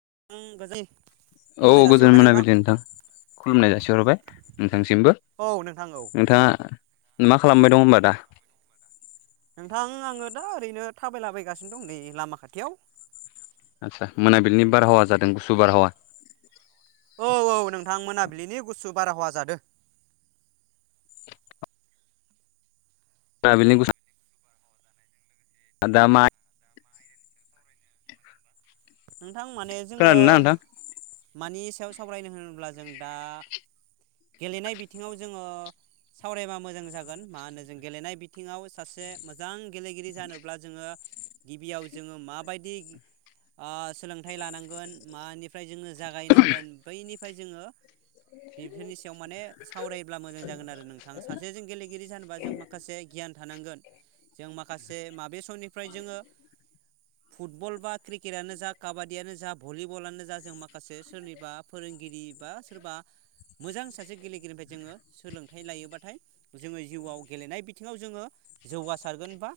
[unintelligible] औ खुलुमनाय गोजोन जासिहरबाय मोनाबिलि नोंथां। खुलुमनाय जासिहरबाय नोंथांसिमबो। औ नोंथां औ नोंथाङा मा खालामबाय दं होनबा दा? नोंथां आङो दा ओरैनो थाबायला बायगासिनो दं नै लामा खाथियाव। आदसा। मोनाबिलिनि बारहावा जादों गुसु बारहावा। औ औ नोंथां मोनाबिलिनि गुसु बारहावा जादो। [unintelligible] दा माय नोंथां माने जोङो खोनादों ना नोंथां मानि सायाव सावरायनो होनोब्ला जों दा गेलेनाय बिथिङाव जोङो सावरायबा मोजां जागोन मा होनो जों गेलेनाय बिथिङाव सासे मोजां गेलेगिरि जानोब्ला जोङो गिबियाव जोङो माबायदि अ सोलोंथाइ लानांगोन मानिफ्राय जोङो जागायनांगोन बैनिफ्राय जोङो बेफोरनि सायाव माने सावरायोब्ला मोजां जागोन आरो नोंथाङा सासे जों गेलेगिरि जानोबा जों माखासे गियान हानांगोन जों माखासे माबे समनिफ्राय जोङो फुटबल बा क्रिक केटानो जा काबादियानो जा भलिबलानो जा जों माखासे सोरनिबा फोरोंगिरि बा सोरबा मोजां सासे गेलेगिरिनिफ्राय जोङो सोलोंथाइ लायोबाथाय जोङो जिउआव गेलेनाय बिथिङाव जोङो जौगासारगोनबा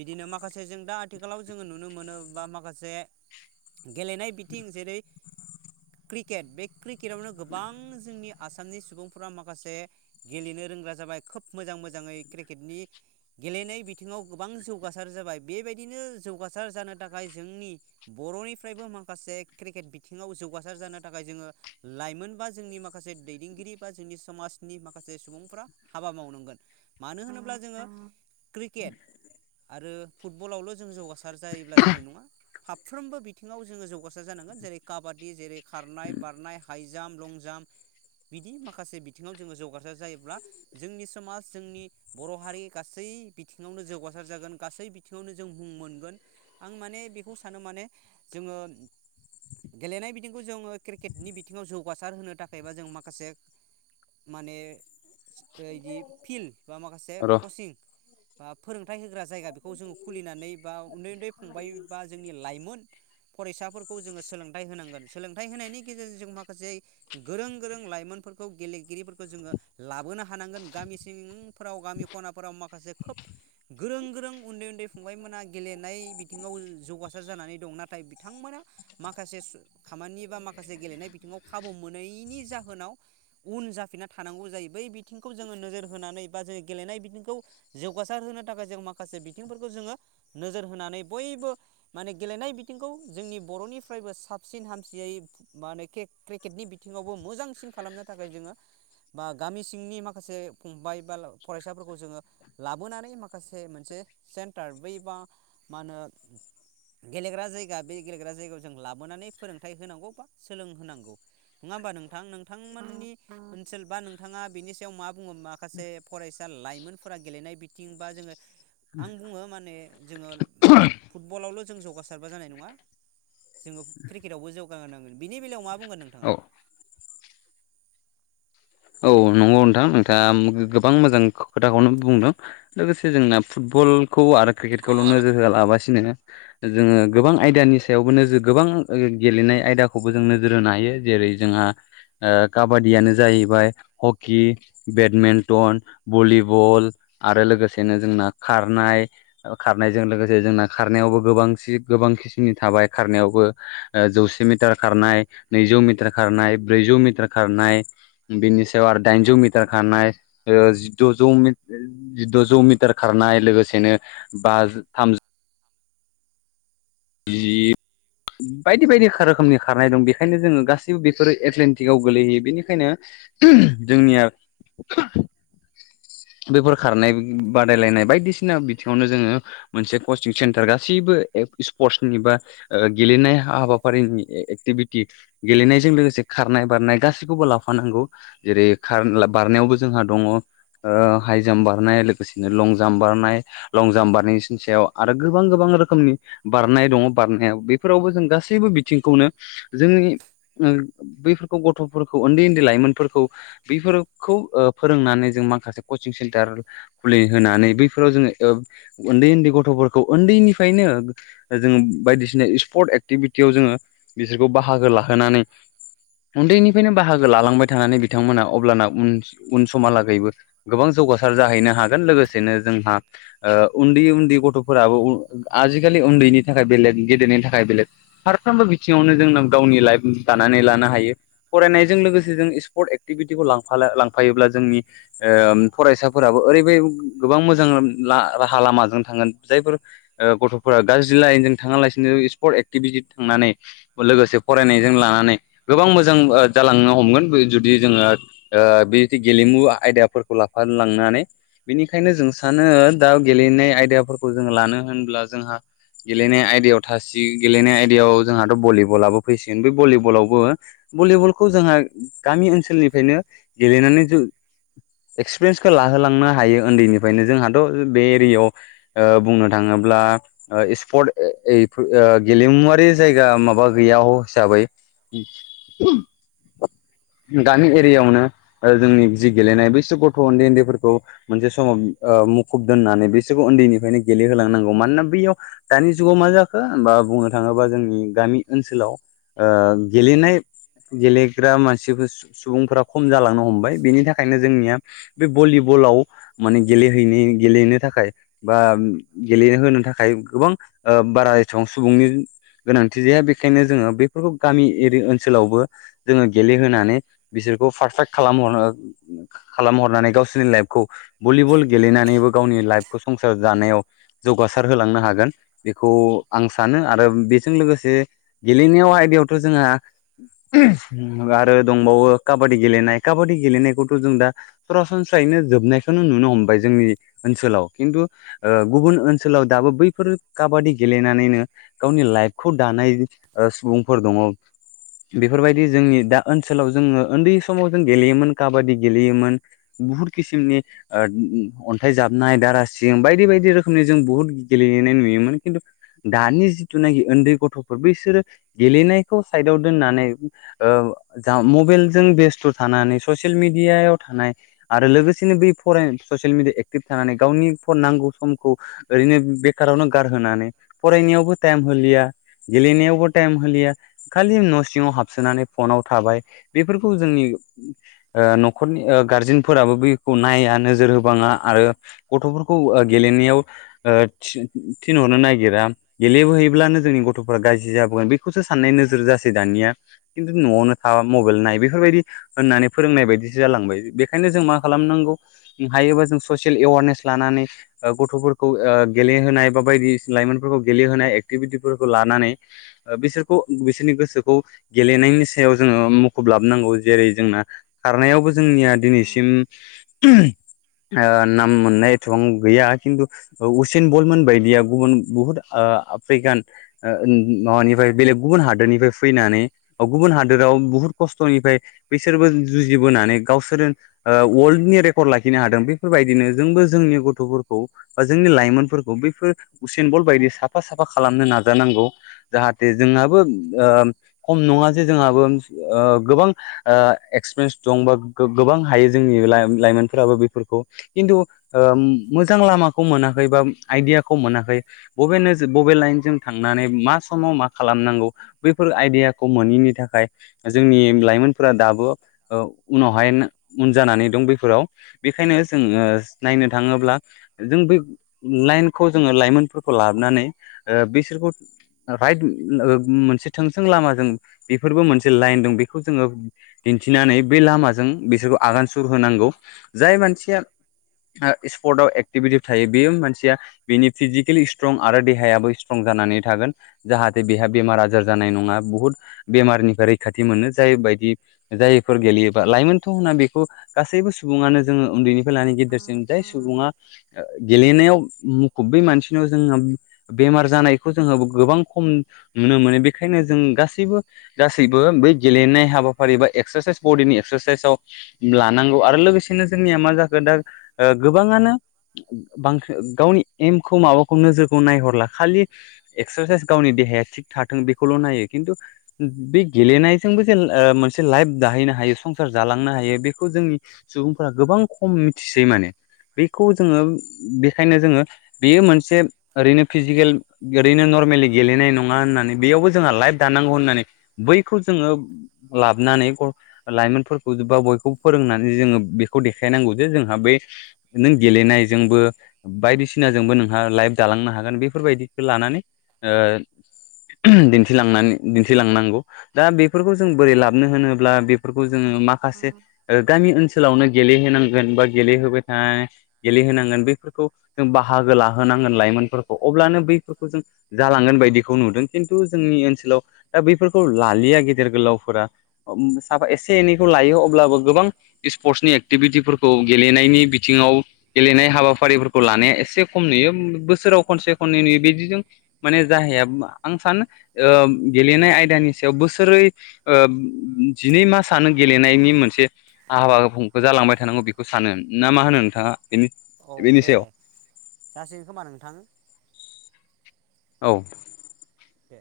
बिदिनो माखासे जों दा आथिखालाव जोङो नुनो मोनोबा माखासे गेलेनाय बिथिं जेरै क्रिकेट बे क्रिकेटआवनो गोबां जोंनि आसामनि सुबुंफोरा माखासे गेलेनो फोरोंग्रा जाबाय खोब मोजां मोजाङै क्रिकेटनि गेलेनाय बिथिङाव गोबां जौगासार जाबाय बेबायदिनो जौगासार जानो थाखाय जोंनि बर'निफ्रायबो माखासे क्रिकेट बिथिङाव जौगासार जानो थाखाय जोङो लाइमोन बा जोंनि माखा से दैदेनगिरि बा जोंनि समाजनि माखासे सुबुंफ्रा हाबा मावनांगोन मानो होनोब्ला जोङो क्रिकेट आरो फुटबलावल' जों जौगासार जायोब्ला जानाय नङा फाफ्रोमबो बिथिङाव जोङो जौगासार जानांगोन जेरै काबादि जेरै खारनाय बारनाय हाइ जाम्प लं जाम्प बिदि माखासे बिथिङाव जोङो जौगासार जायोब्ला जोंनि समाज जोंनि बर' हारि गासै सै बिथिङावनो जौगासार जागोन गासै बिथिङावनो जों मुं मोनगोन आं माने बेखौ सो सानो माने जोङो गेलेनाय बिथिंखौ जोङो क्रिकेटनि बिथिङाव जौगासार होनो थाखायबा जों माखासे माने ओ इदि फिल्ड बा माखासे र' कचिं बा फोरोंथाइ हो होग्रा जायगा बेखौ जोङो खुलिनानै बा उन्दै-उन्दै फंबाय बा जोंनि लाइमोन फरायसाफोरखौ जोङो सोलोंथाइ होनांगोन सोलोंथाइ होनायनि गेजेरजों जों माखासे गोरों-गोरों लाइमोन फोरखौ गेलेगिरिफोरखौ जोङो लाबोनो हानांगोन गामि सिं फोराव गामि खनाफोराव माखासे खोब गोरों-गोरों उन्दै-उन्दै फंबायमोना गेलेनाय बिथिङाव जौगासार जानानै दं नाथाय बिथांमोना माखासे सु खामानि बा माखासे गेलेनाय बिथिङाव खाबु मोनैनि जाहोनाव उन जाफिनना थानांगौ जायो बै बिथिंखौ जोङो नोजोर होनानै बा जोङो गेलेनाय बिथिंखौ जौगासार होनो थाखाय जों माखासे बिथिंफोरखौ जोङो नोजोर होनानै बयबो माने गेलेनाय बिथिंखौ जोंनि बर'निफ्रायबो साबसिन हामसियै मा होनो किक-क्रिकेट नि बिथिङावबो मोजांसिन खालामनो थाखाय जोङो बा गामि सिंनि माखासे फंबाय बा ला फरायसाफोरखौ जोङो लाबोनानै माखासे मोनसे सेन्टार बैबा मा होनो गेलेग्रा जायगा बे गेलेग्रा जायगायाव जों लाबोनानै फोरोंथाइ होनांगौ बा सोलोंहोनांगौ नङा होमबा नोंथां नोंथांमोननि ओनसोल बा नोंथाङा बिनि सायाव मा बुङो माखासे फरायसा लाइमोनफोरा गेलेनाय बिथिं बा जोङो आं बुङो माने जोङो फुटबलावल' जों जौगासारबा जानाय नङा जोङो क्रिकेटआवबो जौगाहोनांगोन बिनि बेलायाव मा बुंगोन नोंथाङा? औ औ नंगौ नोंथां नोंथाङा गोबां मोजां खोथाखौनो बुंदों लोगोसे जोंना फुटबल खौ आरो क्रिकेटखौल' नोजोर होआलाबासिनो जोङो गोबां आयदानि सायावबो नोजोर गोबां ओ गेलेनाय आयदाखौबो जों नोजोर होनो हायो जेरै है जोंहा ओ काबादियानो जाहैबाय हकि, बेडमिन्टन, भलिबल आरो लोगोसेनो जोंना खार नाय ओ खारनायजों लोगोसे जोंना खारनायावबो गोबां जिब गोबां खिसिमनि थाबाय खारनायावबो ओ जौसे मिटार खारनाय नैजौ मिटार खारनाय ब्रैजौ मिटार खारनाय बेनिस सायाव आरो दाइनजौ मिटार खारनाय ओ जिद'जौ मि जिद'जौ मिटार खारनाय लोगो सेनो बा थाम जि बायदि बायदि खा रोखोमनि खारनाय दं बेखायनो जोङो गासैबो बेफोरो एथलेन्टिकआव गोलैहैयो बेनिखायनो जोंनिया बेफोर खारनाय बादायलायनाय बायदिसिना बिथिङावनो जोङो मोनसे कचिं सेन्टार गासैबो स्पर्टसनि बा ओ गेलेनाय हाबाफारिनि एक्टिभिटि गेलेनायजों लोगोसे खारनाय बारनाय गासैखौबो लाफानांगौ जेरै बारनायावबो जोंहा दङ हाइ जाम्प बारनाय लोगोसेनो लं जाम्प बारनाय लं जाम्प बारनि सायाव आरो गोबां गोबां रोखोमनि बारनाय दङ बारनाया बेफोरावबो जों गासैबो बिथिंखौनो जोंनि बेैफोरखौ गथ'फोरखौ उन्दै उन्दै लाइमोनफोरखौ बेफोरखौ ओ फोरोंनानै जों मसे सेन्टार खुलि होनानै बैफोराव जोङो उन्दै उन्दै गथ'फोरखौ उन्दै निफ्रायनो जोङो बायदिसिना स्पर्ट एक्टिभिटियाव जोङो बिसोरखौ बाहागो लाहोनानै उन्दैनिफ्रायनो बाहागो लालांबाय थानानै बिथांमोना अब्लाना उन समहालागैबो गोबां जौ गार जाहैनो हागोन लोगोसेनो जोंहा ओ उन्दै उन्दै गथ'फोराबो आ खालि उन्दैनि थाखाय बेलेग गेदेरनायनि थाखाय बेलेग फारफ्रोमबो बिथिङावनो जोंना गावनि लाइफ दानानै लाना नो हायो फरायनायजों लोगोसे जों स्पर्ट एक्टिभिटिखौ लांफाला-लांफायोब्ला जोंनि ओ फरायसाफोराबो ओरैबाय गोबां मोजां राहा लामाजों थांगोन जायफोर ओ गथ' फोर गाज्रि लाइनजों थाङा लासिनो स्पर्ट एक्टिभिटि थांनानै लोगोसे फरायनायजों लानानै गोबां मोजां जालांनो हमगोन जुदि जोङो ओ बे गेलेमु आयदाफोरखौ लाफा लांनानै बेनिखायनो जों सानो दा गेलेनाय आयदाफोरखौ जोङ लानो होनब्ला जोंहा गेलेनाय आयदायाव थासि गेलेनाय आयदायाव जोंहाथ' भलिबलाबो फैसिगोन बे भलिबलावबो भलिबलखौ जोंहा गामि ओनसोलनिफ्रायनो गेलेनानै जों एक्सपिरियेन्सखौ लाहोलांनो हायो उन्दैनिफ्रायनो जोंहाथ' बे एरियायाव ओ बुंनो थाङो ब्ला ओ स्पर्टफोर ऐ ए गेलेमुवारि जायगा माबा गैया हिसाबै [unintelligible] गामि एरियायावनो जोंनि जि गेलेनाय बैसोर गथ' उन्दै उन्दैफोरखौ मोनसे समाव ओ मुखुब दोननानै बिसोरखौ उन्दैनिफ्रायनो गेलेहोलांनांगौ मानोना बैयाव दानि जुगाव मा जाखो होमबा बुंनो थाङोबा जोंनि गामि ओनसोलाव ओ गेलेनाय गेलेग्रा मानसिफोर सुबुंफोरा खम जालां नो हमबाय बेनि थाखायनो जोंनिया बे भलिबलाव माने गेलेहैनो गेलेनो थाखाय बा गेलेहो थाखाय गोबां ओ बारा एसेबां सुबुंनि गोनांथि जाया बेखायनो जोङो बेफोरखौ गामिरि ओनसोलावबो जोङो गेलेहोनानै बिसोर खौ फारेट खालाम खालाम हरनानै गावसोरनि लाइफखौ भलिबल गेलेनानैबो गावनि लाइफखौ संसार जानायाव जौगासार होलांनो हागोन। बेखौ आं सानो आरो बेजों लोगोसे गेलेनायाव आयदायावथ' जोंहा आरो दंबावो काबादि गेलेनाय काबादि गेलेनायखौथ' जों दा सरासनस्रायै जोबनायखौनो नुनो हमबाय जोंनि ओनसोलाव खिन्थु गुबुन ओ ओनसोलाव दाबो बैफोर काबादि गेलेनानैनो गावनि लाइफखौ दानाय ओ सुबुंफोर दङ। बेफोरबायदि जोंनि दा ओनसोलाव जोङो उन्दै समाव जों गेलेयोमोन काबादि गेलेयोमोन बुहुत किसिमनि ओ अन्थाइ जाबनाय दारासिं बायदि बायदि रोखोमनि जों बुहुत गेलेय नाय नुयोमोन खिथु दानि जिथुनाखि उन्दै गथ'फोर बैसोरो गेलेनायखौ साइडआव दोन नानै ओ दा मबल बेस्थ' थानानै ससिल मिडिया थानाय आरो लोगोसेनो बै फराय ससियेल मिडिया एक्टिभ थानानै गावनि नांगौ समखौ ओरैनो बे खारावनो गारहोनानै फरायनायावबो टाइम होलिया गेलेनायावबो टाइम होलिया खालि न' सिङाव हाबसोनानै फनाव थाबाय बेफोरखौ जोंनि ओ नखरनि ओ गार्जेनफोर राबो बेखौ नाया नोजोर होबाङा आरो गथ'फोरखौ गेलेनायाव ओ थिनहरनो नागिरा गेलेबोहैब्लानो जोंनि गथ'फोरा गाज्रि जाबोगोन बेखौसो साननाय नोजोर जा सै दानिया खिन्थु न'आवनो थाबा मबाइल नाय बेफोरबायदि होननानै फोरोंनाय बायदिसो जालांबाय बेखाय नो जों मा खालामनांगौ हायोबा जों ससेयेल एवारनेस लानानै गथ'फोरखौ ओ गेलेहोनाय बा बायदिसिना लाइमोनफोरखौ गेलेहोनाय एक्टिभिटिफोरखौ लानानै बिसोरखौ बिसोरनि गोसोखौ गेलेनायनि सायाव जोङो मुखुब लाबोनांगौ जेरै जोंना खारनायावबो जोंनिया दि नैसिम मोननाय एथबां गैया किन्तु [unintelligible] सिन बल मोन बायदिया गुबुन बुहुत आफ्रिकान ओ मानिफ्राय बेलेग गुबुन हादरनि निफ्राय फैनानै गुबुन हादोराव बुहुत खस्थ'निफ्राय बिसोरबो जुजिबोनानै गावसोर ओ वर्ल्डनि रेकर्ड लाखिनो हादों बेफोरबायदिनो जोंबो जोंनि गथ'फोरखौ बा जोंनि लाइमोन फोरखौ बैफोर सिबल बायदि साफा साफा खालामनो नाजा नांगौ जाहाथे जोंहाबो ओ खम नङा जे जोंहाबो ओ गोबां ओ एक्सपिरियेन्स दं बा गो-गोबां हायो जोंनि ला-लाइमोनफोराबो बेफोरखौ खिन्थु ओ मोजां लामाखौ मोनाखै बा आइडियाखौ मोनाखै बबे नोजोर बबे लाइनजों थांनानै मा समाव मा खालामनांगौ बेफोर आइदियाखौ मोनैनि थाखाय जोंनि लाइमोनफोरा दाबो ओ उनावहाय जानानै दं बैफोराव बेनिखायनो जों नायनो थाङोब्ला जों बै लाइनखौ जोङो लाइमोनफोरखौ लाबोनानै ओ बिसोरखौ राइट ओ मोनसे थोंसों लामाजों बेफोरबो मोनसे लाइन दं बेखौ जोङो दिन्थिनानै बे लामाजों बिसोरखौ आगान सुर होनांगौ। जाय मानसिया सा-स्पर्टआव एक्टिभिटिफोर थायो बेयो मोनसे बिनि फिजिकेलि स्ट्रं आरो देहायाबो स्ट्रं जानानै थागोन जाहाथे बेहा बेमार आजार जा नाय नङा बहुत बेमारनि रैखाथि मोन जाय बायदि जायफोर गेलेयोबा लाइमोनथ' होन बेखौ गासैबो सुबुङानो जोङो उन्दैनिफ्राय लानाय गेदेरसिम जाय सुबुङा गेलेनायाव मुखुबै मानसिनाव जों बेमार जानायखौ जोङो गोबां खम नुनो मोनो बेखायनो जों गासैबो गासैबो बै गेलेनाय हाबाफारि बा एक्सारसाइस बडिनि एक्सारसाइसआव लानांगौ आरो लोगोसेनो जोंनिया मा जाखो दा ओ गोबाङानो बांसिन गावनि एमखौ माबाखौ नोजोरखौ नायहरला खालि एक्सारसाइस गावनि देहाया थिग थाथों बेखौल' नायो किन्तु बे गेलेनायजोंबो जे मोनसे लाइफ दाहैनो हायो संसार जालांनो हायो बेखौ जोंनि सुबुंफोरा गोबां खम मिथिसै माने बेखौ जोङो बेखायनो जोङो बेयो मोनसे ओरैनो फिजिकेल ओरैनो नर्मेलि गेलेनाय नङा होननानै बेयो जों लाइभ दानांगौ होननानै बैखौ जोङो लाबोन लाइमोन बयखौबो फोरोंनानै जोङो बेखौ देखायनांगौ जे जोंहा बे नों गेलेनायजोंबो बायदिसिनाजोंबो नोंहा लाइफ दालांनो हागोन बेफोरबायदिखौ लानानै दिन्थिलांनानै दिन्थिलांनांगौ दा बेफोरखौ जों बोरै लाबनो होनोब्ला बे जोङो माखासे गामि ओ ओनसोल ओनसोलावनो गेलेहोनांगोन बा गेलेहोबाय थानानै गेलेहोनांगोन बेफोरखौ जों बाहागो लाहोनांगोन लाइमोनफोरखौ अब्लानो बैफोरखौ जों जालांगोन बायदिखौ नुदों खिन्थु जों जोंनि ओनसोलाव दा बेफोरखौ लालिया गेदेर गोलावफोरा। साफा एसे एनैखौ लायो अब्लाबो गोबां स्पर्टसनि एक्टिभिटिफोरखौ गेलेनायनि बिथिङाव गेलेनाय हाबाफारिफोर खौ लानाया एसे खम नुयो बोसोराव खनसे खननै नुयो बिदिजों माने जाहैया आं सानो ओ गेलेनाय आयदानि सायाव बोसोरै ओ जिनै मासानो गेलेनायनि मोनसे हाबा जालांबाय थानांगौ बेखौ सानो ना मा होनो नोंथाङा औ बेनि दे सायाव? जासिगोन खोमा नोंथां। औ दे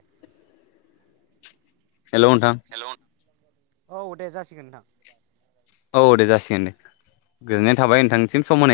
हेलौ नोंथां औ दे जासिगोन नोंथां। औ दे जासिगोन दे गोजोननाय थाबाय नोंथांसिम सम